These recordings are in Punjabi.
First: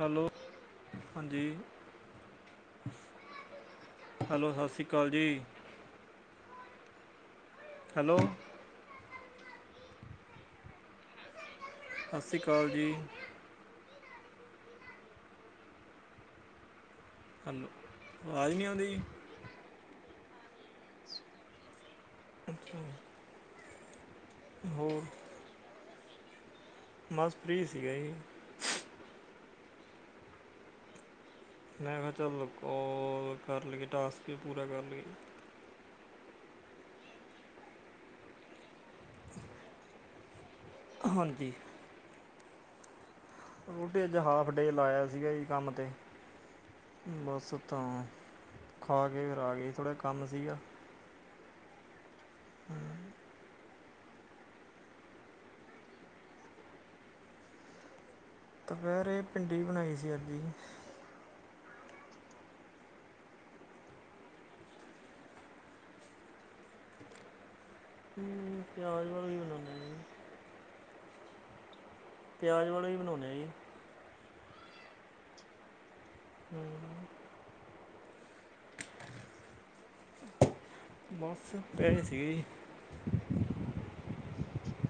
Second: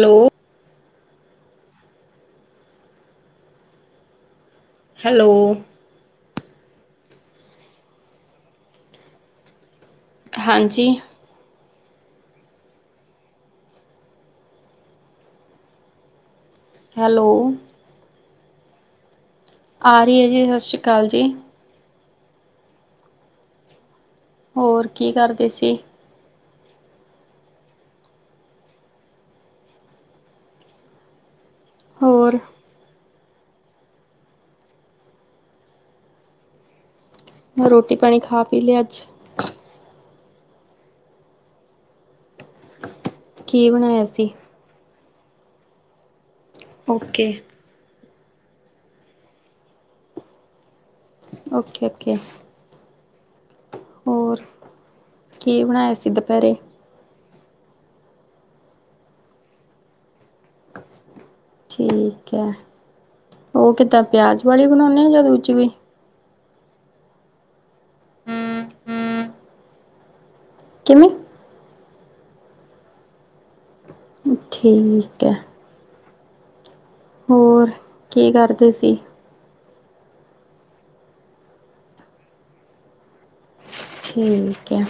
ਹਲੋ। ਹਾਂਜੀ, ਹੈਲੋ ਸਤਿ ਸ਼੍ਰੀ ਅਕਾਲ ਹੈਲੋ। ਜੀ ਹੈਲੋ। ਹਾਂਜੀ। ਸਤਿ ਸ਼੍ਰੀ ਅਕਾਲ ਜੀ। ਹੈਲੋ। ਹੈਲੋ ਆਵਾਜ਼ ਨਹੀਂ ਆਉਂਦੀ ਜੀ। ਆ ਰਹੀ ਹੈ ਜੀ, ਸਤਿ ਸ਼੍ਰੀ ਅਕਾਲ ਜੀ। ਅੱਛਾ। ਹੋਰ ਕੀ ਕਰਦੇ ਸੀ। ਬਸ ਫ੍ਰੀ ਸੀਗਾ ਜੀ। ਮੈ ਕਿਹਾ ਹੋਰ, ਚੱਲ ਕੋਲ ਕਰ ਲਈਏ ਟਾਸਕ ਵੀ ਪੂਰਾ ਕਰ ਲਈਏ। ਹੋਰ ਰੋਟੀ ਪਾਣੀ ਖਾ ਪੀ ਲਿਆ ਅੱਜ। ਹਾਂਜੀ। ਕੀ ਰੋਟੀ ਬਣਾਇਆ ਅੱਜ ਸੀ? ਹਾਫ ਡੇ ਲਾਇਆ ਸੀਗਾ ਜੀ ਕੰਮ ਤੇ ਓਕੇ। ਬਸ ਤਾਂ ਖਾ ਕੇ ਫਿਰ ਅੱਗੇ ਥੋੜ੍ਹਾ ਜੇਹਾ ਕੰਮ ਸੀਗਾ। Okay, okay. ਹੋਰ ਕੀ ਬਣਾਇਆ ਸੀ ਦੁਪਹਿਰੇ। ਦੁਪਹਿਰ ਇਹ ਭਿੰਡੀ ਬਣਾਈ ਸੀ ਅੱਜ ਜੀ। ਠੀਕ ਹੈ ਉਹ ਕਿੱਦਾਂ ਪਿਆਜ਼ ਵਾਲੀ ਬਣਾਉਂਦੇ ਆ ਦੂਜੀ ਵੀ ਹਮ ਪਿਆਜ ਵਾਲੀ ਵੀ ਬਣਾਉਂਦੇ ਨੇ ਜੀ। ਕਿਵੇਂ? ਪਿਆਜ ਵਾਲਾ ਹੀ ਬਣਾਉਂਦੇ ਹਾਂ ਜੀ। ਠੀਕ ਹੈ। ਹਮ। ਹੋਰ ਕੀ ਕਰਦੇ ਸੀ। ਬਸ ਪੈਰੇ ਸੀਗੇ ਜੀ। ਠੀਕ ਹੈ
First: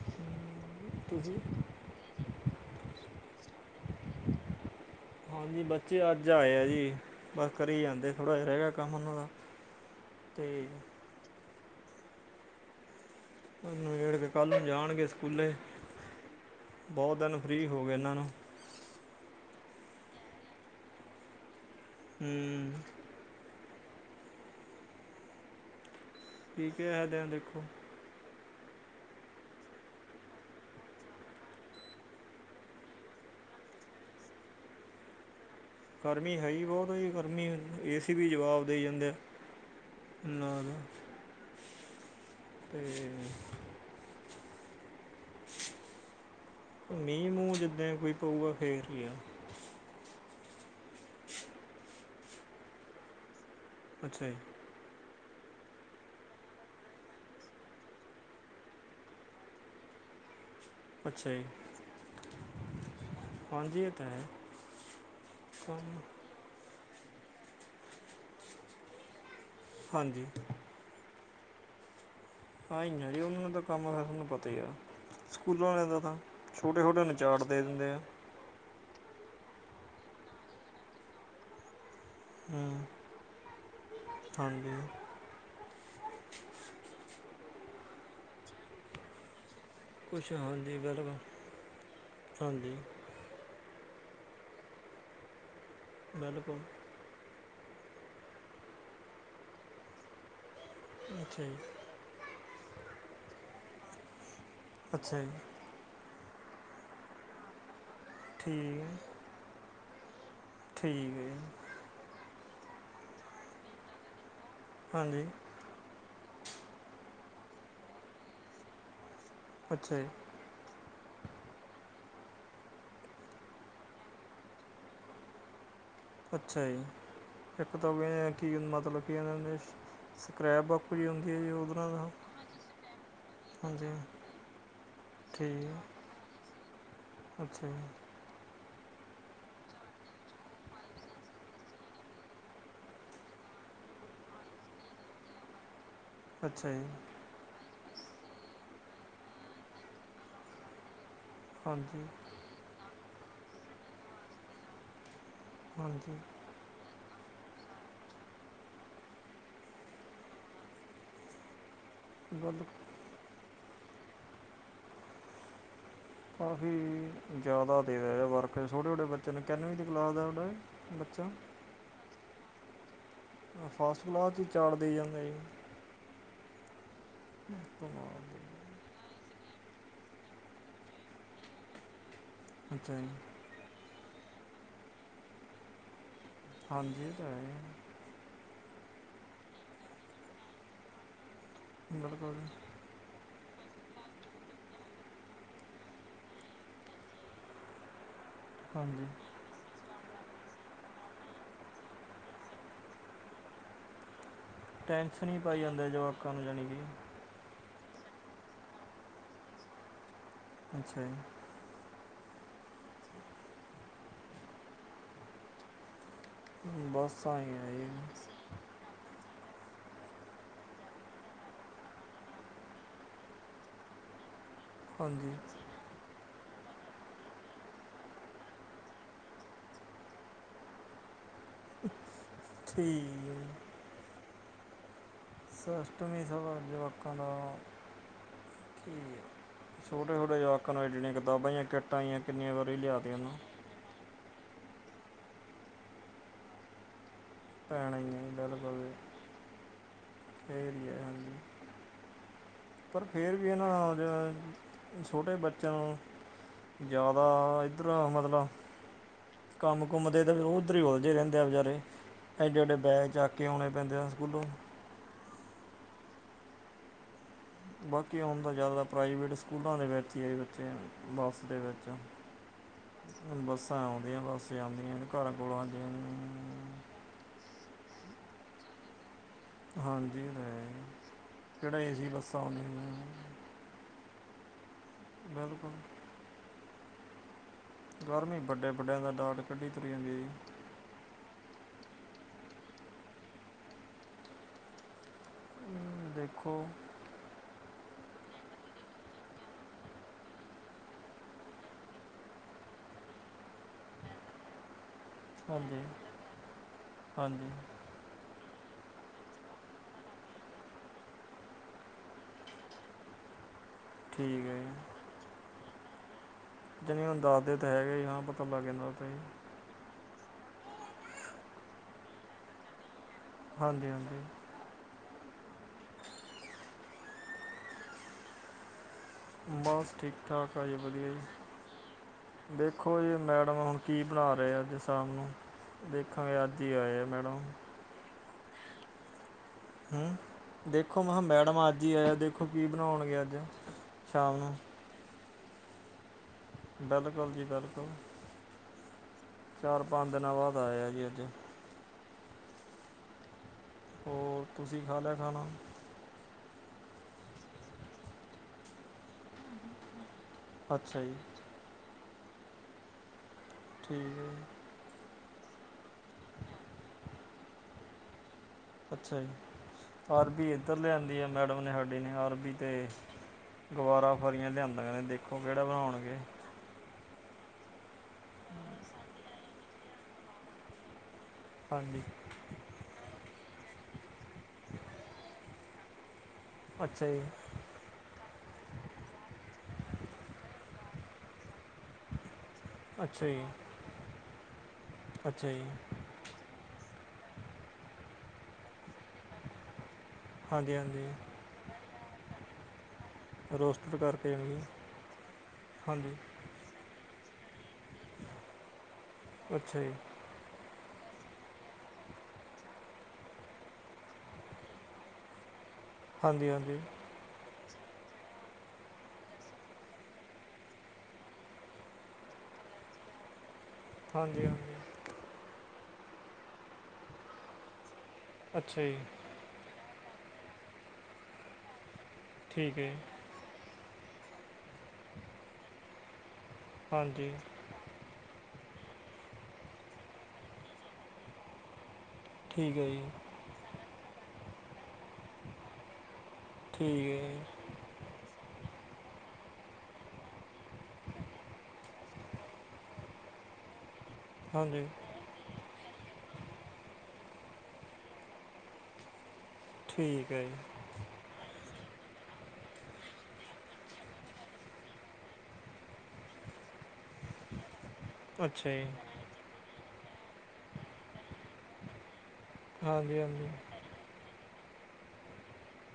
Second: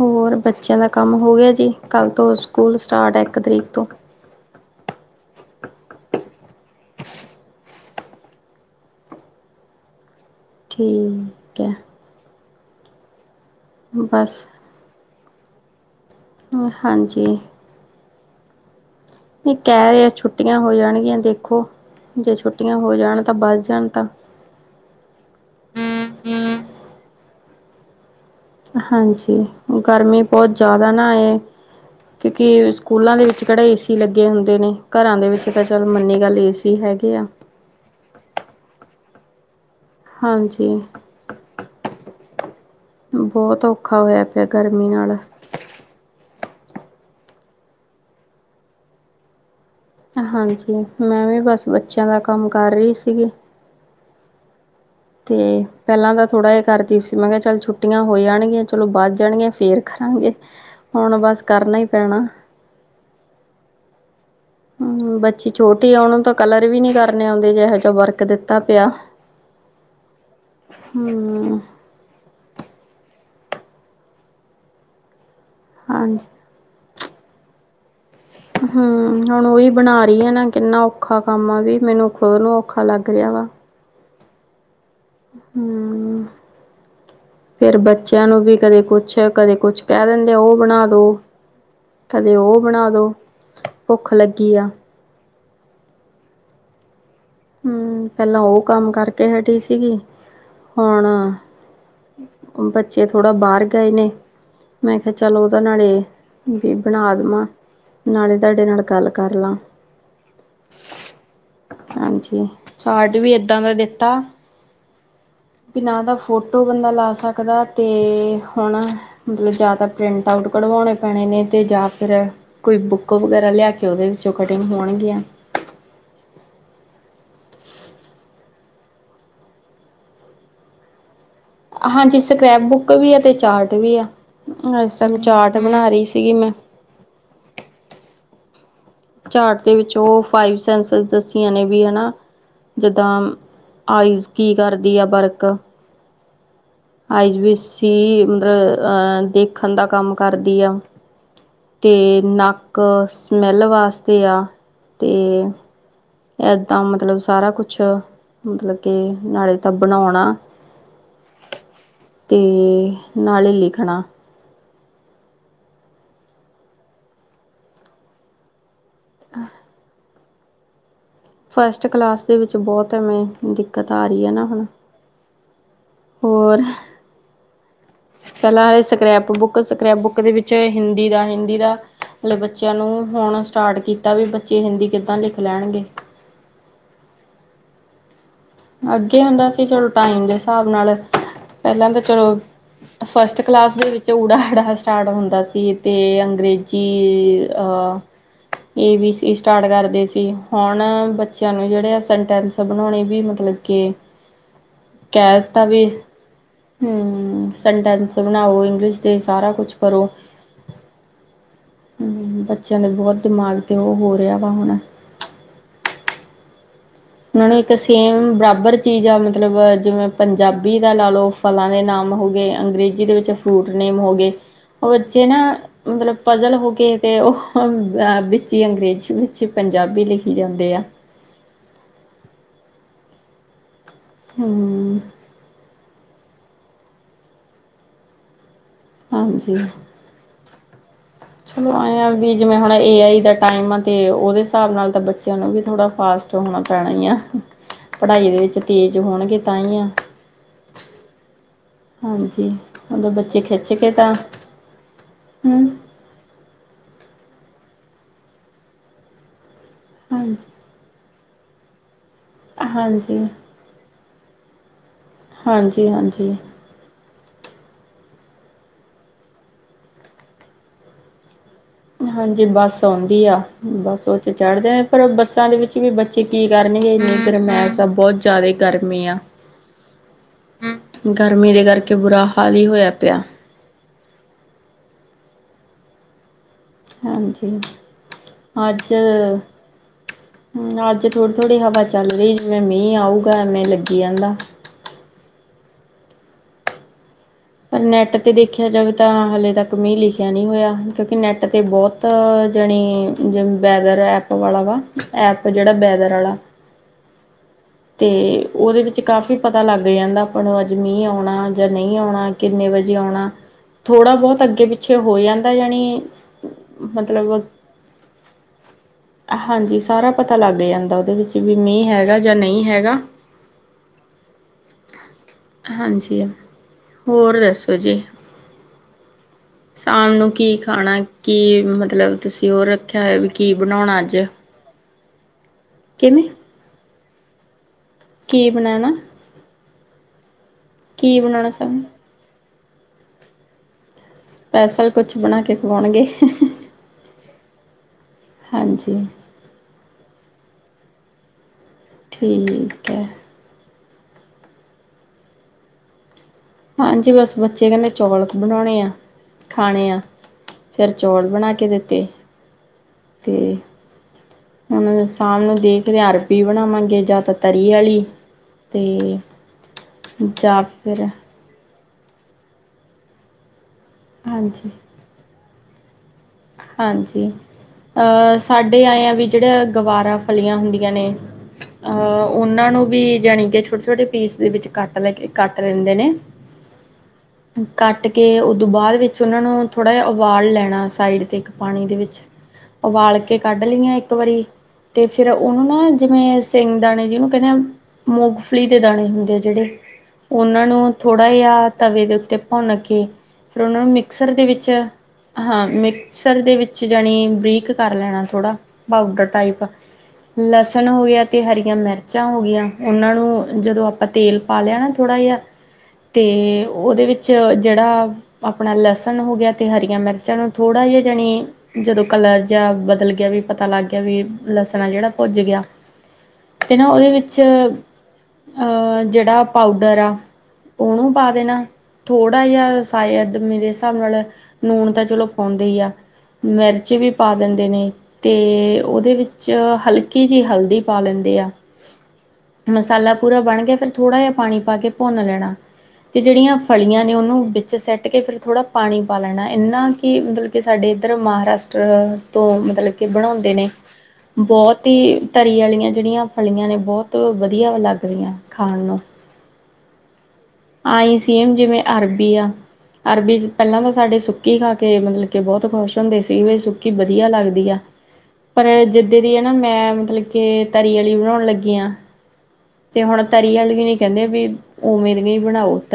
ਹੋਰ ਬੱਚਿਆਂ ਦਾ ਕੰਮ ਹੋ ਤੁਸੀਂ ਗਿਆ ਜੀ। ਕੱਲ੍ਹ ਤੋਂ ਸਕੂਲ ਸਟਾਰਟ ਹੈ ਇੱਕ ਤਰੀਕ ਤੋਂ। ਹਾਂਜੀ ਬੱਚੇ ਅੱਜ ਆਏ ਆ ਜੀ, ਬਸ ਕਰੀ ਜਾਂਦੇ ਥੋੜ੍ਹਾ ਜਿਹਾ ਰਹਿ ਗਿਆ ਕੰਮ ਉਹਨਾਂ ਦਾ। ਤੇ ਠੀਕ ਹੈ। ਮਨੂੰ ਕਹਿੰਦੇ ਬਸ ਕੱਲ੍ਹ ਨੂੰ ਜਾਣਗੇ ਸਕੂਲੇ। ਬਹੁਤ ਹਾਂਜੀ ਦਿਨ ਫਰੀ ਹੋ ਗਏ ਇਹਨਾਂ ਨੂੰ। ਨਹੀਂ ਕਹਿ ਰਹੇ ਛੁੱਟੀਆਂ ਹੋ ਜਾਣਗੀਆਂ ਦੇਖੋ, ਜੇ ਹੂੰ ਛੁੱਟੀਆਂ ਹੋ ਜਾਣ ਤਾਂ ਬਚ ਜਾਣ ਤਾਂ ਠੀਕ ਹੈ ਕਹਿੰਦੇ ਆ ਦੇਖੋ ਹਾਂਜੀ ਗਰਮੀ ਬਹੁਤ ਜ਼ਿਆਦਾ ਨਾ ਏ ਕਿਉਂਕਿ ਸਕੂਲਾਂ ਦੇ ਵਿੱਚ ਕਿਹੜੇ ਏ ਸੀ ਲੱਗੇ ਹੁੰਦੇ ਨੇ, ਘਰਾਂ ਦੇ ਵਿੱਚ ਤਾਂ ਚੱਲ ਮੰਨੀ ਗਰਮੀ ਗੱਲ ਹੈਗੀ ਏਸੀ ਬਹੁਤ ਹੈਗੇ ਆ ਗਰਮੀ ਏ ਸੀ ਵੀ ਜਵਾਬ ਦੇ ਜਾਂਦੇ ਆ। ਹਾਂਜੀ। ਨਾਲ ਅਤੇ ਬਹੁਤ ਔਖਾ ਹੋਇਆ ਪਿਆ ਗਰਮੀ ਨਾਲ। ਮੀਂਹ ਮੂੰਹ ਜਿੱਦਾਂ ਕੋਈ ਪਊਗਾ ਫੇਰ ਹੀ ਹੈ। ਹਾਂਜੀ ਮੈਂ ਵੀ ਬਸ ਬੱਚਿਆਂ ਦਾ ਕੰਮ ਕਰ ਰਹੀ ਸੀਗੀ। ਅੱਛਾ ਜੀ। ਤੇ ਪਹਿਲਾਂ ਤਾਂ ਥੋੜ੍ਹਾ ਜ ਕਰਦੀ ਸੀ ਮੈਂ ਕਿਹਾ ਚੱਲ ਛੁੱਟੀਆਂ ਹੋ ਜਾਣਗੀਆਂ ਚਲੋ ਵੱਧ ਜਾਣਗੀਆਂ ਫੇਰ ਕਰਾਂਗੇ। ਹਮ। [inaudible] ਹੁਣ ਬਸ ਕਰਨਾ ਹੀ ਪੈਣਾ। ਹਾਂਜੀ ਇਹ ਤਾਂ ਹੈ। ਹਮ ਬੱਚੀ ਛੋਟੀ ਕੰਮ ਆ ਉਹਨੂੰ ਤਾਂ ਕਲਰ ਵੀ ਨੀ ਕਰਨੇ ਆਉਂਦੇ ਜੋ ਜਿ ਵਰਕ ਦਿੱਤਾ ਪਿਆ। ਹਾਂਜੀ। ਹਮ। ਹਾਂ ਹੀ ਨਾ ਜੀ ਉਹਨਾਂ ਨੇ ਤਾਂ ਕੰਮ ਸਾਨੂੰ ਪਤਾ ਹੀ ਆ, ਸਕੂਲਾਂ ਵਾਲਿਆਂ ਦਾ ਤਾਂ ਹਾਂਜੀ ਛੋਟੇ-ਛੋਟੇ ਹੁੰਦਾ ਨੂੰ ਚਾਰਟ ਦੇ ਦਿੰਦੇ ਐ। ਹੂੰ ਹੁਨ ਓਈ ਬਨਾ ਰਈ ਆ ਨਾ ਕਿੰਨਾ ਔਖਾ ਕੰਮ ਆ ਏਵੀ ਮੈਨੂੰ ਖੁਦ ਨੂੰ ਔਖਾ ਹੂੰ ਲੱਗ ਰਿਆ ਵਾ। ਹਾਂਜੀ। ਹੂੰ, ਫੇਰ ਬੱਚੇਆਂ ਨੂੰ ਵੀ ਕਦੇ ਕੁਛ ਕਦੇ ਕੁਛ ਕੈ ਦਿੰਦੇ ਆ ਓ ਹਾਂਜੀ ਬਨਾ ਦੋ ਬਿਲਕੁਲ ਕਦੇ ਓ ਹਾਂਜੀ ਬਨਾ ਦੋ ਭੁੱਖ ਲੱਗੀ ਆ। ਬਿਲਕੁਲ। ਹੂੰ, ਪੈਲਾਂ ਓ ਕੰਮ ਕਰਕੇ ਹਟੀ ਸੀਗੀ ਹੁਣ ਅੱਛਾ ਜੀ ਬੱਚੇ ਥੋੜਾ ਬਾਰ ਗਏ ਨੇ, ਮੈਂ ਕਿਆ ਅੱਛਾ ਚਲ ਜੀ ਨਾਲੇ, ਵੀ ਬਨਾ ਦਵਾਂ ਨਾਲੇ ਤੁਆਡੇ ਠੀਕ ਨਾਲ ਹੈ ਗੱਲ ਕਰ ਲਾਂ। ਠੀਕ ਐ ਜੀ। ਹਾਂਜੀ, ਚਾਟ ਵੀ ਏਦਾਂ ਦਾ ਦਿੱਤਾ ਹਾਂਜੀ। ਵੀ ਨਾ ਦਾ ਫੋਟੋ ਬੰਦਾ ਲਾ ਸਕਦਾ ਤੇ ਹੁ ਮਤਲਬ ਜਾਅਦਾ ਅੱਛਾ ਜੀ ਪਰਿੰਟ ਆਊਟ ਕਢਵੋਣੇ ਪੈਨੇ ਨੇ ਤੇ ਯਾਂ ਫੇਰ ਕੋਈ ਬੁੱਕ ਵਗੈਰਾ ਲਿਆ ਕੇ ਓਦੇ ਵਿੱਚੋਂ ਕਟਿੰਗ ਹੋਨਗੀਆਂ। ਅੱਛਾ ਜੀ, ਇੱਕ ਤਾਂ ਮੈਂ ਕੀ ਮਤਲਬ ਕੀ ਏਨਾਂ ਦੇ ਹਾਂਜੀ ਸਕਰੈਪ ਬੁੱਕ ਵੀ ਆ ਤੇ ਚਾਟ ਹਾਂਜੀ ਵੀ ਆ‌। ਇਸ ਟੈਮ ਚਰਟ ਠੀਕ ਹੈ ਬਣਾ ਰਈ ਸੀਗੀ ਮੈਂ। ਅੱਛਾ ਜੀ। ਚਾਟ ਦੇ ਵਿੱਚ ਓ ਫਾਈਵ ਸੈਂਸਿਸ ਦੱਸੀਆਂ ਨੇ ਵੀ ਹਨਾ। ਜਿੱਦਾਂ ਆਈਜ਼ ਕੀ ਕਰਦੀ ਆ ਵਰਕ ਅੱਛਾ ਜੀ। ਆਈਜ਼ ਵੀ ਸੀ ਮਤਲਬ ਅ ਦੇਖਣ ਦਾ ਕੰਮ ਕਰਦੀ ਆ। ਹਾਂਜੀ ਤੇ ਨੱਕ ਸਮੈੱਲ ਵਾਸਤੇ ਆ, ਤੇ ਹਾਂਜੀ। ਏਦਾਂ ਮਤਲਬ ਸਾਰਾ ਕੁਛ, ਮਤਲਬ ਕੇ ਨਾਲੇ ਤਾਂ ਬਣੋਣਾ [unintelligible] ਤੇ ਨਾਲੇ ਲਿਖਣਾ। ਕਾਫੀ ਜਾਅਦਾ ਦੇ ਰਏ ਐ ਵਰਕ ਛੋਟੇ-ਛੋਟੇ ਬੱਚੇ ਨੇ ਕਿੰਨ ਵੀਂ ਦੀ ਕਲਾਸ ਦਾ ਬੱਚਾ? ਫਸਟ ਕਲਾਸ ਦੇ ਵਿੱਚ ਬੋਤ ਐ ਮੈਂ ਫਾਸਟ ਕਲਾਸ ਚ ਈ ਚਾਟ ਦੇਈ ਜਾਂਦੇ ਜੀ। ਹੋਰ। [inaudible] ਪੈਲਾਂ ਹੈ, ਸਕਰੈਪ ਬੁੱਕ, ਸਕਰੈਪ ਬੁੱਕ ਦੇ ਵਿੱਚ ਹਿੰਦੀ ਦਾ, ਹਿੰਦੀ ਦਾ ਹਲੇ ਬੱਚੇਆਂ ਨੂੰ, ਅੱਛਾ ਜੀ ਹੁਣ ਸਟਾਰਟ ਕੀਤਾ ਵੇ ਬੱਚੇ ਹਿੰਦੀ ਕਿੱਦਾਂ ਲਿਖ ਲੈਨਗੇ। ਹਾਂਜੀ, ਏ ਤਾਂ ਹੈ। ਅੱਗੇ ਹੁੰਦਾ ਸੀ ਚਲੋ ਟਾਈਮ ਦੇ ਸਾਬ ਨਾਲ, ਪੈਲਾਂ ਤਾ ਚਲੋ। ਬਿਲਕੁਲ ਜੀ। ਫ਼ਸਟ ਕਲਾਸ ਦੇ ਵਿੱਚ ਓੜਾ-ਐੜਾ ਸਟਾਰਟ ਹੁੰਦਾ ਸੀ ਤੇ ਅੰਗਰੇਜ਼ੀ ਅਹ ਹਾਂਜੀ ਏ-ਬੀ-ਸੀ ਸਟਾਰਟ ਕਰਦੇ ਸੀ, ਹੁਨ ਬੱਚੇਆਂ ਨੂੰ ਜੇੜੇ ਆ ਸਨਟੈਂਸ ਬਨੋਨੇ ਵੀ ਲੱਗੇ, ਟੈਨਸ਼ਨ ਕੈ ਹੀ ਪਾਈ ਦਿੱਤਾ ਵੀ, ਜਾਂਦੇ ਜਵਾਕਾਂ ਨੂੰ ਜਾਣੀ ਕਿ ਹੂੰ। ਸਨਟੈਂਸ ਬਨਾਓ ਇੰਗਲਿਸ਼ ਦੇ ਸਾਰਾ ਕੁਛ ਕਰੋ। ਅੱਛਾ ਜੀ। ਹੂੰ, ਬੱਚੇਆਂ ਦੇ ਬੋਤ ਦਿਮਾਗ ਤੇ ਓ ਹੋ ਰਿਆ ਵਾ ਹੁਨ। ਬਸ। ਹੁਨ ਆਏ ਇਕ ਆ ਜੀ ਸੇਮ ਬਰਾਬਰ 'ਚ ਤੀਜਾ ਮਤਲਬ, ਜਿਵੇਂ ਪੰਜਾਬੀ ਦਾ ਲਾ ਲਓ ਫਲਾਂ ਦੇ ਨਾਮ ਹੋ ਗਏ ਅੰਗਰੇਜੀ ਦੇ ਵਿੱਚ ਫਰੂਟ ਨੇਮ ਹੋ ਗੇ ਓ ਬੱਚੇ ਹਾਂਜੀ ਨਾ ਮਤਲਬ ਪਜ਼ਲ ਹੋਗੇ ਤੇ ਓ, ਵਿੱਚ ਈ ਅੰਗਰੇਜੀ, ਵਿੱਚ ਈ ਪੰਜਾਬੀ ਲਿਖੀ ਜਾਂਦੇ ਆ। ਠੀਕ ਐ। ਹੂੰ ਕਸਟ ਹਮੇਸ਼ਾ ਵਧਦਾ ਜਵਾਕਾਂ ਦਾ ਹਾਂਜੀ। ਛੋਟੇ-ਛੋਟੇ ਜਵਾਕਾਂ ਨਾਲ ਐਡੀਆਂ-ਐਡੀਆਂ ਗੱ ਚਲੋ ਐਂ ਆ ਵੀ, ਜਿਵੇਂ ਹੁਨ ਏ-ਆਈ ਦਾ ਨਾ ਟੈਮ ਆ ਤੇ ਓਦੇ ਹਸਾਬ ਨਾਲ ਤਾਂ ਬੱਚੇਆਂ ਨੂੰ ਵੀ ਥੋੜਾ ਫਾਸਟ ਹੋਨਾ ਪੈਣਾ ਈ ਐ। ਪੈਣਾ ਹੀ ਹੈ ਜੀ, ਪੜਾਈ ਦੇ ਵਿੱਚ ਤੇਜ ਹੋਣਗੇ ਤਾਂਈ ਆ। ਫੇਲ ਈ ਐ ਹਾਂਜੀ। ਹਾਂਜੀ। ਪਰ ਉਦੋਂ ਫੇਰ ਬੱਚੇ ਵੀ ਏ ਖਿੱਚ ਕੇ ਨਾਂ ਤਾਂ ਜਿਵੇਂ ਛੋਟੇ ਹਮ ਬੱਚੇਆਂ ਨੂੰ ਜਾਦਾ ਇੱਧਰ ਮਤਲਬ, ਕੰਮ -ਕੁੁੰਮ ਤੇ [unintelligible] ਏਧਰ ਹਾਂਜੀ ਈ ਉਲਝੇ ਰੈਂਦੇ ਆ ਵਿਚਾਰੇ, ਐਡੇ -ਐੱਡੇ ਬੈਗ ਹਾਂਜੀ ਚੱਕ ਕੇ ਆਉਨੇ ਪੈਂਦੇ ਆ ਸਕੂਲੋਂ। ਹਾਂਜੀ- ਹਾਂਜੀ। ਬਾਕੀ ਹੁਨ ਤਾਂ ਜਾਦਾ ਪ੍ਰਾਈਵੇਟ ਸਕੂਲਾਂ ਦੇ ਵਿੱਚ ਈ ਐ ਬੱਚੇ, ਬੱਸ ਦੇ ਵਿੱਚ। ਹਾਂਜੀ ਬੱਸ ਔਂਦੀ ਆ ਬੱਸਾਂ ਬੱਸ ਆਉਂਦੀਆਂ ਵਿੱਚ ਚੜਦੇ ਜਾਂਦੀਆਂ ਨੇ ਪਰ ਘਰਾਂ ਬੱਸਾਂ ਕੋਲ ਦੇ ਵਿੱਚ ਆਉਂਦੀਆਂ ਵੀ ਬੱ ਨੇ ਚੇ, ਕੀ ਕਰਨਗੇ [unintelligible] ਬੋਤ ਜਾਦਾ ਈ ਗਰਮੀ ਆ। ਹਾਂਜੀ ਇਹ ਤਾਂ ਹੈ ਜੀ। ਗਰਮੀ ਦੇ ਕਿਹੜਾ ਕਰਕੇ ਏਸੀ ਬੁਰਾ ਬੱਸਾਂ ਹਾਲ ਈ ਆਉਂਦੀਆਂ ਹੋਏਆ ਪੇਆ। ਨੇ ਬਿਲਕੁਲ। ਹਾਂਜੀ। ਗਰਮੀ ਵੱਡੇ- ਅੱਜ ਵੱਡੇਆਂ ਦਾ ਡਾਟ ਕੱਢੀ ਚਲੀ ਜਾਂਦੀ ਐ ਜੀ। ਅੱਜ ਥੋੜੀ- ਥੋੜੀ ਹਵਾ ਚੱਲ ਰਈ ਜਿਵੇਂ ਮੀਂ ਆਊਗਾ ਐਂਵੇ ਲੱਗੀ ਜਾਂਦਾ। ਹਮ, ਦੇਖੋ। ਪਰ ਨੈੱਟ ਤੇ ਦੇਖੇਆ ਜਾਵੇ ਤਾਂ, ਹਲੇ ਤੱਕ ਮੀਂ ਲਿਖੇਆ ਨੀਂ ਹੋਏਆ, ਕਿਉਂਕਿ ਨੈੱਟ ਤੇ ਬੌਤ ਤਾਂ, ਜਨੀ ਜ ਵੈਦਰ ਐਪ ਵਾਲਾ ਵਾ। ਐਪ, ਜੇੜਾ ਹਾਂਜੀ ਬੈਦਰ ਆਲਾ। ਹਾਂਜੀ ਤੇ ਓਦੇ ਵਿੱਚ ਕਾਫੀ ਪਤਾ ਲੱਗ ਜਾਂਦਾ ਆਪਾਂ ਨੂੰ, ਅੱਜ ਮੀਂ ਆਉਣਾ ਜਾਂ ਨਈਂ ਆਉਣਾ। ਕਿੰਨੇ ਵਜੇ ਔਣਾ ਥੋੜਾ ਬੋਤ ਠੀਕ ਹੈ ਅੱਗੇ -ਪਿੱਛੇ ਹੋ ਜਾਂਦਾ ਯਾਨੀ ਕੁਝ ਨੀਂ, ਦੱਸਦੇ ਤੇ ਹੈਗੇ ਹੀ ਆਂ ਪਤਾ ਲੱਗ ਜਾਂਦਾ ਓਥੇ ਈ। ਹਾਂਜੀ ਸਾਰਾ ਪਤਾ ਲੱਗ ਜਾਂਦਾ, ਓਦੇ ਵਿੱਚ ਵੀ ਮੀਂ ਹੈਗਾ ਜਾਂ ਨਈ ਹੈਗਾ। ਹਾਂਜੀ- ਹਾਂਜੀ। ਹਾਂਜੀ। ਹੋਰ, ਦੱਸੋ ਜੀ? ਬਾਸ ਸ਼ਾਮ ਠੀਕ- ਨੂੰ ਕੀ ਠਾਕ ਆ ਜੀ ਖਾਣਾ ਵਧੀਆ ਜੀ, ਕੀ ਮਤਲਬ ਤੁਸੀਂ ਉਹ ਦੇਖੋ ਰੱਖਿਆ ਜੀ ਹੋਇਆ ਵੀ ਮੈਡਮ ਹੁਨ ਬਣਾਉਣਾ ਕੀ ਅੱਜ ਬਨਾ ਰਏ ਆ ਅੱਜ ਸ਼ਾਮ ਨੂੰ ਕਿਵੇਂ ਦੇਖਾਂਗੇ, ਅੱਜ ਈ ਆਏ ਆ ਮੈਡਮ। ਕੀ ਬਨਾਨਾ? ਹਮ, ਦੇਖੋ ਮੈ ਖਹਾਂ ਬਣਾਉਣਾ ਮੈਡਮ ਸਾਨੂੰ ਅੱਜ ਈ ਆਏ, ਦੇਖੋ ਕੀ ਬਨਾਓਣਗੇ ਅੱਜ ਸ਼ਾਮ ਨੂੰ ਸਪੈਸ਼ਲ ਕੁਛ ਬਨਾ ਕੇ ਖਵਾਓਨਗੇ ਬਿਲਕੁਲ ਜੀ -ਬਿਲਕੁਲ। ਹਾਂਜੀ ਚਾਰ ਪੰਜ ਦਿਨਾਂ ਬਾਦ ਆਯਾ ਜੀ ਅੱਜ। ਠੀਕ ਐ। ਹੋਰ ਤੁਸੀਂ ਖਾ ਲਿਆ ਖਾਣਾ? ਹਾਂਜੀ ਬਸ ਬੱਚੇ ਕੈਦੇ ਚੌਲ ਬਣਾਣੇ ਆ। ਖਾਣੇ ਆ, ਫੇਰ ਅੱਛਾ ਜੀ ਚੌਲ ਬਣਾ ਕੇ ਦਿੱਤੇ ਤੇ ਠੀਕ ਐ ਜੀ। ਹੁਣ ਸਾਮ ਨੂੰ ਦੇਖਦੇ ਅਰਬੀ ਬਣਾਵਾਂਗੇ ਜਾਂ ਤਾਂ ਤਰੀ ਆਲੀ ਅੱਛਾ ਜੀ, ਅਰਬੀ ਜਾਂ ਇੱਧਰ ਫਿਰ ਲਿਆਂਦੀ ਐ ਮੈਡਮ ਨੇ ਸਾਡੀੇ ਨੇ ਅਰਬੀ ਤੇ ਗਵਾਰਾਂ ਫਲੀਆਂ ਹਾਂਜੀ ਲਿਆਂਦਾ ਆ ਦੇਖੋ ਕੇੜਾ ਬਣਾਉਣਗੇ। ਹਾਂਜੀ ਅਹ ਸਾਡੇ ਆਏ ਆ ਵੀ ਜੇੜਾ ਗਵਾਰਾਂ ਫਲੀਆਂ ਹੁੰਦੀਆਂ ਨੇ ਹਾਂਜੀ ਅਹ ਉਨਾਂ ਨੂੰ ਵੀ ਜਾਣੀ ਕਿ ਛੋਟੇ-ਛੋਟੇ ਪੀਸ ਦੇ ਵਿੱਚ ਕੱਟ ਲੈਕੇ ਕੱਟ ਲੈਂਦੇ ਨੇ। ਅੱਛਾ ਜੀ। ਕੱਟ ਕੇ ਉਦੋਂ ਬਾਅਦ ਵਿੱਚ ਉਹਨਾਂ ਨੂੰ ਥੋੜ੍ਹਾ ਜਿਹਾ ਉਬਾਲ ਲੈਣਾ ਸਾਈਡ ਪਾਨੀ ਦੇ ਵਿੱਚ, ਉਬਾਲ ਅੱਛਾ ਕੇ ਜੀ ਕੱਢ ਲਈਆਂ ਇੱਕ ਵਾਰੀ ਤੇ ਫੇਰ ਅੱਛਾ ਓਨੂੰ ਜੀ ਨਾ ਜਿਵੇਂ ਸਿੰਘ ਦਾਣੇ ਜੀਨੂੰ ਕਹਿੰਦੇ ਮੂੰਗਫਲੀ ਦੇ ਦਾਣੇ ਹੁੰਦੇ ਆ ਜੇੜੇ। ਉਨਾਂ ਹਾਂਜੀ ਨੂੰ ਹਾਂਜੀ ਥੋੜ੍ਹਾ ਜਿਹਾ ਤਵੇ ਦੇ ਉੱਤੇ ਭੁੰਨ ਕੇ ਫੇਰ ਓਨੂ ਨੂੰ ਰੋਸਟਡ ਮਿਕਸਰ ਕਰਕੇ ਦੇ ਜਾਣੀ ਜੀ ਵਿੱਚ ਹਾਂ ਮਿਕ ਹਾਂਜੀ ਦੇ ਵਿੱਚ ਜਾਣੀ ਬਰੀਕ ਕਰ ਲੈਣਾ ਥੋੜਾ ਪਾਊਡਰ ਟਾਈਪ ਅੱਛਾ ਜੀ ਲਸਣ ਹੋ ਗਿਆ ਤੇ ਹਰੀਆਂ ਮਿਰਚਾਂ ਹੋ ਗਈਆਂ ਉਨਾਂ ਨੂੰ ਜਦੋਂ ਆਪਾਂ ਤੇਲ ਪਾ ਲਿਆ ਨਾ ਥੋੜ੍ਹਾ ਜਿਆ ਹ [inaudible] ਤੇ ਉਹਦੇ ਵਿੱਚ ਜੇੜਾ ਆਪਣਾ ਲਸਣ ਹੋ ਗਿਆ ਤੇ ਹਰੀਆਂ ਮਿਰਚਾਂ ਨੂੰ ਥੋੜ੍ਹਾ ਜਿਹਾ ਜਾਣੀ ਜਦੋਂ ਕਲਰ ਜਿਆ ਬਦਲ ਗਿਆ ਵੀ ਪਤਾ ਲੱਗ ਗਿਆ ਵੀ ਹਾਂਜੀ ਹਾਂਜੀ ਲਸਣ ਆ ਜੇੜਾ ਪੁੱਜ ਗਿਆ ਤੇ ਨਾ ਉਦੇ ਵਿੱਚ ਅੱਛਾ ਜੀ ਜੇੜਾ ਪਾਊਡਰ ਆ ਉਨੂੰ ਪਾ ਦੇਣਾ, ਥੋੜ੍ਹਾ ਠੀਕ ਜਿਹਾ ਹੈ ਜੀ ਸ਼ਾਇਦ ਮੇਰੇ ਹਿਸਾਬ ਨਾਲ ਨੂਨ ਤਾਂ ਚਲੋ ਪਾਉਂਦੇ ਈ ਆ, ਮਿਰਚ ਵੀ ਹਾਂਜੀ ਪਾ ਦਿੰਦੇ ਨੇ। ਤੇ ਉਦੇ ਵਿੱਚ ਹਲਕੀ ਜਿਹੀ ਹਲਦੀ ਪਾ ਲੈਂਦੇ ਆ। ਠੀਕ ਹੈ ਜੀ ਮਸਾਲਾ ਪੂਰਾ ਬਣ ਗਿਆ ਫੇਰ ਥੋੜ੍ਹਾ ਜਿਹਾ ਪਾਣੀ ਪਾ ਕੇ ਭੁੰਨ ਲੈਣਾ ਤੇ ਜੇੜੀਆਂ ਫਲੀਆਂ ਠੀਕ ਨੇ ਹੈ ਜੀ ਉਨੂੰ ਵਿੱਚ ਸੁੱਟ ਕੇ ਫਿਰ ਥੋੜ੍ਹਾ ਪਾਨੀ ਪਾ ਲੈਣਾ, ਇੰਨਾ ਕਿ ਮਤਲਬ ਕਿ ਸਾਡੇ ਇੱਧਰ ਮਹਾਰਾਸ਼ਟਰ ਤੋਂ ਮਤਲਬ ਕਿ ਬਣਾਉਂਦੇ ਨੇ ਬੋਤ ਹਾਂਜੀ ਈ ਤਰੀ ਆਲੀਆਂ ਜੇੜੀਆਂ ਫਲੀਆਂ ਨੇ ਬੋਤ ਵਧੀਆ ਲੱਗਰੀਆਂ ਖਾਣ ਨੂੰ। ਠੀਕ ਐ ਜੀ। ਆਈ ਸੀ ਹੂ ਜਿਵੇਂ ਅਰਬੀ ਆ। ਅਰਬੀ ਪੇਲਾਂ ਤਾਂ ਸਾਡੇ ਸੁੱਕੀ ਖਾ ਕੇ ਮਤਲਬ ਕਿ ਬੋਤ ਖੁਸ਼ ਹੁੰਦੇ ਸੀ ਵੀ ਸੁੱ ਕੀ ਵਧੀਆ ਲੱਗਦੀ ਆ, ਪਰ ਅੱਛਾ ਜੀ ਜੇ ਜੇਰੀ ਐ ਨਾ ਮੈਂ ਮਤਲਬ ਕੇ ਤਰੀ ਆਲੀ ਬਣਾਉਣ ਲੱਗੀ ਆ ਤੇ ਹਾਂਜੀ ਹੁਣ ਹਾਂਜੀ ਤਰੀ ਆਲੀ ਵੀ ਨ ਕੇਂਦੇ ਵੀ ਉਵੇਂ ਦੀ ਬਣਾਓ ਤ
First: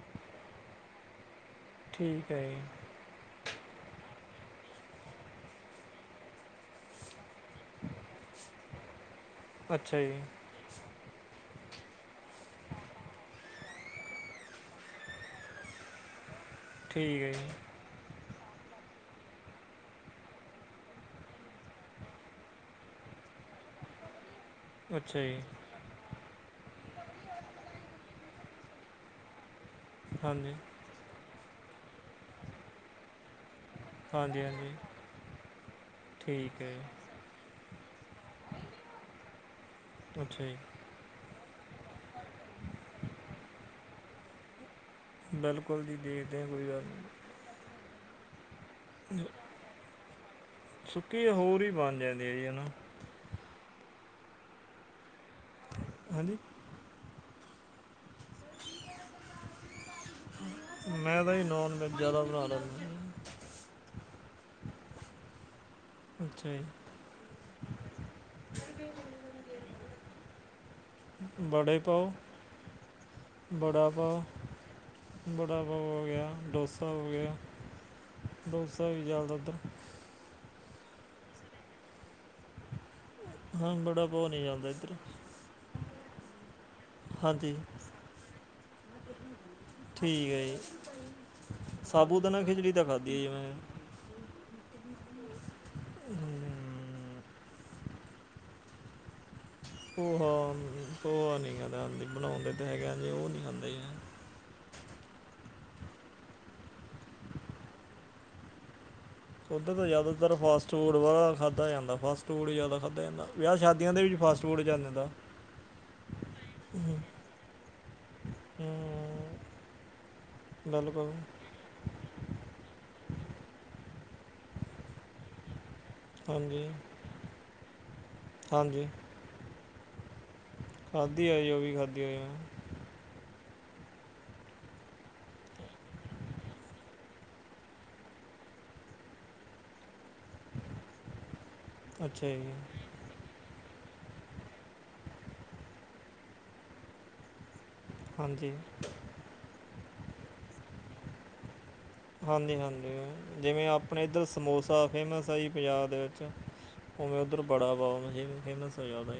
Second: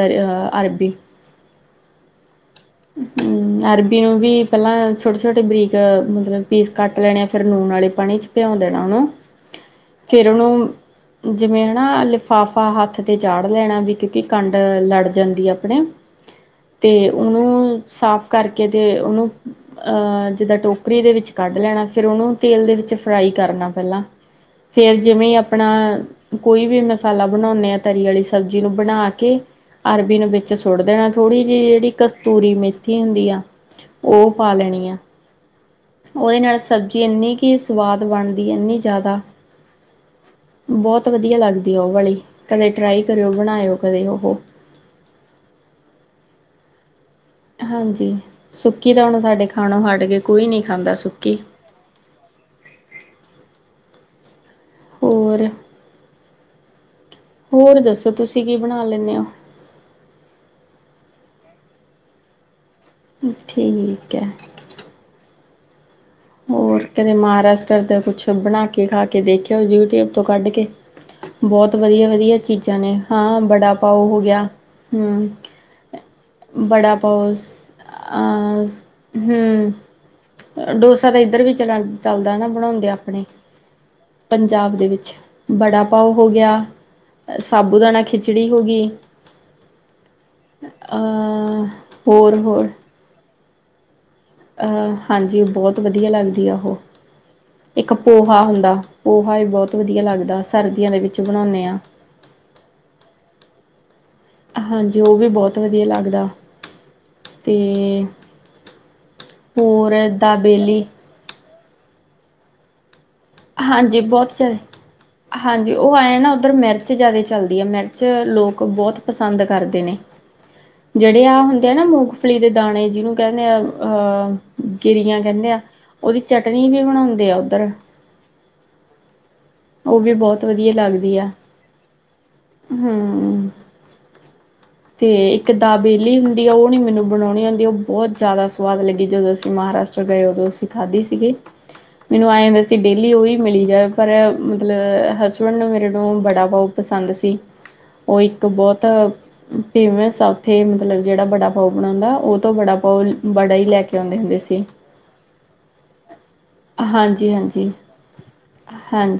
ਅਰਬੀ। ਠੀਕ ਐ ਜੀ। ਹੂੰ ਅਰਬੀ ਨੂੰ ਵੀ ਪੇਲਾਂ ਛੋਟੇ-ਛੋਟੇ ਬਰੀਕ ਮਤਲਬ ਪੀਸ ਕੱਟ ਲੈਣੇ ਆ ਫੇਰ ਨੂਣ ਆਲੇ ਪਾਨੀ ਚ। ਭਿਯੋ ਦੇਣਾ ਓਨੂੰ, ਅੱਛਾ ਜੀ ਫੇਰ ਓਨੂੰ ਜਿਵੇਂ ਹਨਾ ਲਿਫਾਫਾ ਹੱਥ ਤੇ ਚਾੜ ਲੈਣਾ ਵੀ ਕਿਉਂਕਿ ਕੰਡ ਲੜ ਜਾਂਦੀ ਅਪਣੇ। [unintelligible] ਤੇ ਹੈ ਓਨੂੰ ਜੀ ਸਾਫ਼ ਕਰਕੇ ਤੇ ਓਨੂੰ ਜਿੱਦਾਂ ਟੋਕਰੀ ਦੇ ਵਿੱਚ ਕੱਢ ਲੈਣਾ, ਫੇਰ ਉਨੂੰ ਤੇਲ ਦੇ ਵਿੱਚ ਫਰਾਈ ਕਰਨਾ ਪੈਲਾਂ। [inaudible] ਫੇਰ ਜਿਵੇਂ ਜੀ ਆਪਣਾ, ਕੋਈ ਵੀ ਮਸਾਲਾ ਬਣਾਉਂਨੇ ਆ ਤਰੀ ਵਾਲੀ ਸਬਜ਼ੀ ਨੂੰ ਬਣਾ ਕੇ ਅਰਬੀ ਨੂੰ ਵਿੱਚ ਹਾਂਜੀ ਸੁੱਟ ਦੇਣਾ, ਥੋੜ੍ਹੀ ਜਿਹੀ ਜਿਹੜੀ ਕਸਤੂਰੀ ਮੇਥੀ ਹੁੰਦੀ ਆ ਉਹ ਹਾਂਜੀ ਪਾ ਹਾਂਜੀ ਲੈਣੀ ਆ, ਉਹਦੇ ਨਾਲ ਠੀਕ ਹੈ ਸਬਜ਼ੀ ਜੀ ਇੰਨੀ ਨੀ ਸਵਾਦ ਬਣਦੀ ਇੰਨੀ ਜ਼ਿਆਦਾ ਅੱਛਾ ਜੀ ਬਹੁਤ ਵਧੀਆ ਲੱਗਦੀ ਆ ਉਹ ਵਾਲੀ, ਕਦੇ ਟਰਾਈ ਕਰਿਓ ਬਣਾਇਓ ਕਦੇ ਉਹ। ਬਿਲਕੁਲ ਜੀ, ਦੇਖਦੇ ਆ ਕੋਈ ਗੱਲ ਨੀ। ਹਾਂਜੀ, ਸੁੱਕੀ ਤਾਂ ਹੁਣ ਸਾਡੇ ਖਾਣੋ ਹਟ ਗੇ, ਕੋਈ ਨੀ ਖਾਂਦਾ ਸੁੱਕੀ। ਪੂਰੀ ਬਣ ਜਾਂਦੀ ਐ, ਹਨਾ? ਹੋਰ ਹੈਜੀ ਹੋਰ ਦੱਸੋ ਤੁਸੀਂ ਕੀ ਬਣਾ ਲੈਂਨੇ ਔ? ਮੈਂ ਤਾਂ ਜੀ ਨਾਨ ਵੈਜ ਜ਼ਿਆਦਾ ਬਣਾ ਲੈਂਨਾ। ਠੀਕ ਐ। ਅੱਛਾ ਜੀ ਹੋਰ ਕਦੇ ਮਹਾਰਾਸ਼ਟਰ ਦਾ ਕੁਛ ਬਣਾ ਕੇ ਖਾ ਕੇ ਦੇਖਿਓ, ਯੂਟਿਊਬ ਤੋਂ ਕੱਢ ਕੇ। ਬਹੁਤ ਬੜੇ ਪਾਓ ਵਧੀਆ-ਵਧੀਆ ਚੀਜ਼ਾਂ ਨੇ ਹਾਂ ਬੜਾ ਪਾਓ ਹੋ ਗਿਆ, ਹੂੰ ਵੜਾ ਪਾਓ ਹੋ ਗਿਆ ਡੋਸਾ ਹੋ ਗਿਆ, ਅ ਡੋਸਾ ਵੀ ਜਿਆਦਾ ਤਰ ਹਮ ਡੋਸਾ ਤਾਂ ਇੱਧਰ ਵੀ ਚਲਨ ਚੱਲਦਾ ਨਾ ਬਣਾਦੇ ਆਪਣੇ। ਹਾਂ ਬੜਾ ਪਾਓ ਨਹੀਂ ਚੱਲਦਾ ਪੰਜਾਬ ਦੇ ਇੱਧਰ ਵਿੱਚ, ਬੜਾ ਭਾਓ ਹੋ ਗਿਆ ਹਾਂਜੀ ਸਾਬੂ ਦਾਣਾ ਖਿਚੜੀ ਹੋ ਗਈ। ਠੀਕ ਐ ਜੀ, ਅ ਸਾਬੂ ਹੋਰ ਦਾਨਾ ਖਿਚੜੀ ਤਾਂ ਖਾਧੀ ਐ ਜੀ ਮੈਂ। ਅਹ ਹਾਂਜੀ ਬਹੁਤ ਵਧੀਆ ਲੱਗਦੀ ਆ ਉਹੋ। ਹਮ, ਇੱਕ ਪੋਹਾ ਹੁੰਦਾ, ਪੋਹਾ ਵੀ ਬਹੁਤ ਵਧੀਆ ਪੋਹਾ ਲੱਗਦਾ ਹੂੰ ਸਰਦੀਆਂ ਦੇ ਵਿੱਚ ਪੋਹਾ ਨੀ ਬਣਾਉਂਦੇ ਹਾਂ ਖਾਦਾ ਬੀ ਬਣਾਦੇ ਤਾਂ ਹੈਗੇ ਆ ਜੀ, ਉਹ ਨੀ ਖਾਂਦਾ ਜੀ ਮੈਂ। ਹਾਂਜੀ, ਉਹ ਵੀ ਬਹੁਤ ਵਧੀਆ ਲੱਗਦਾ ਤੇ ਔਦਰ ਤਾਂ ਹੋਰ ਜ਼ਿਆਦਾਤਰ ਫਾਸਟ ਦਾਬੇਲੀ ਫੂਡ ਬਾਲਾ ਖਾਦਾ ਜਾਂਦਾ ਫਾਸਟ ਫੂਡ ਈ ਜ਼ਿਆਦਾ ਖਾਦਾ ਜਾਂਦਾ। ਵਿਆਹ ਸ਼ਾਦੀਆਂ ਹਾਂਜੀ, ਦੇ ਵਿੱਚ ਬਹੁਤ ਫਾਸਟ ਸਾਰੇ। ਫੂਡ ਚੱਲ ਜਾਂਦਾ ਦਾ ਹਾਂਜੀ, ਉਹ ਆਏ ਨਾ ਉੱਧਰ ਮਿਰਚ ਜ਼ਿਆਦਾ ਚਲਦੀ ਐ ਮਿਰਚ ਲੋਕ ਬਹੁਤ ਪਸੰਦ ਹਮ, ਕਰਦੇ ਨੇ। ਬਿਲਕੁਲ ਜਿਹੜੇ ਆਹ ਹੁੰਦੇ ਆ ਨਾ ਮੂੰਗ ਮੂਫਲੀ ਦੇ ਦਾਣੇ ਜਿਹਨੂੰ ਕਹਿੰਦੇ ਆ ਅਹ ਗਿਰੀਆਂ ਕਹਿੰਦੇ ਆ। ਉਹਦੀ ਚਟਨੀ ਹਾਂਜੀ ਵੀ ਬਣਾਉਂਦੇ ਆ ਉੱਧਰ। ਹਾਂਜੀ, ਉਹ ਵੀ ਬਹੁਤ ਵਧੀਆ ਲੱਗਦੀ ਖਾਧੀ ਆ ਜੀ ਉਹ ਵੀ ਖਾਧੀ ਆ ਜੀ ਮੈਂ। ਹੂੰ, [inaudible] ਤੇ ਇੱਕ ਦਾਬੇਲੀ ਹੁੰਦੀ ਆ ਉਹ ਨੀ ਮੈਨੂੰ ਬਣਾਉਣੀ ਆਉਂਦੀ ਉਹ ਬਹੁਤ ਜ਼ਿਆਦਾ ਸਵਾਦ ਲੱਗੀ, ਜਦੋਂ ਅਸੀਂ ਮਹਾਰਾਸ਼ਟਰ ਗਏ ਔ ਜੋ ਅਸੀਂ ਖਾਧੀ ਸੀਗੀ, ਅੱਛਾ ਮੈਨੂੰ ਆਏਂ ਜੀ ਹੁੰਦਾ ਸੀ ਡੇਲੀ ਉਹੀ ਮਿਲੀ ਜਾਵੇ ਪਰ ਮਤਲਬ ਅਹ ਹਸਬੈਂਡ ਨੂੰ ਮੇਰੇ ਨੂੰ ਬੜਾ ਪੳ ਪਸੰਦ ਸੀ। ਉਹ ਇੱਕ ਹਾਂਜੀ ਬਹੁਤ ਅ ਫੇਮਸ ਆ ਉੱਥੇ ਮਤਲਬ ਜਿਹੜਾ ਬੜਾ ਪਾਓ ਬਣਾਉਂਦਾ ਉਹ ਤੋਂ ਬੜਾ ਹਾਂਜੀ-ਹਾਂਜੀ, ਪਾਓ ਬੜਾ ਹੀ ਜਿਵੇਂ ਲੈ ਕੇ ਆਪਣੇ ਆਉਂਦੇ ਇੱਧਰ ਹੁੰਦੇ ਸੀ ਸਮੋਸਾ ਫੇਮਸ ਆ ਜੀ ਪੰਜਾਬ ਦੇ ਵਿੱਚ। ਉਵੇਂ ਹਾਂਜੀ ਉਧਰ ਹਾਂਜੀ ਬੜਾ ਪਾਓ ਅ ਜੀ ਫੇਮਸ ਐ ਜਿਆਦਾ ਜੀ ਹਾਂਜੀ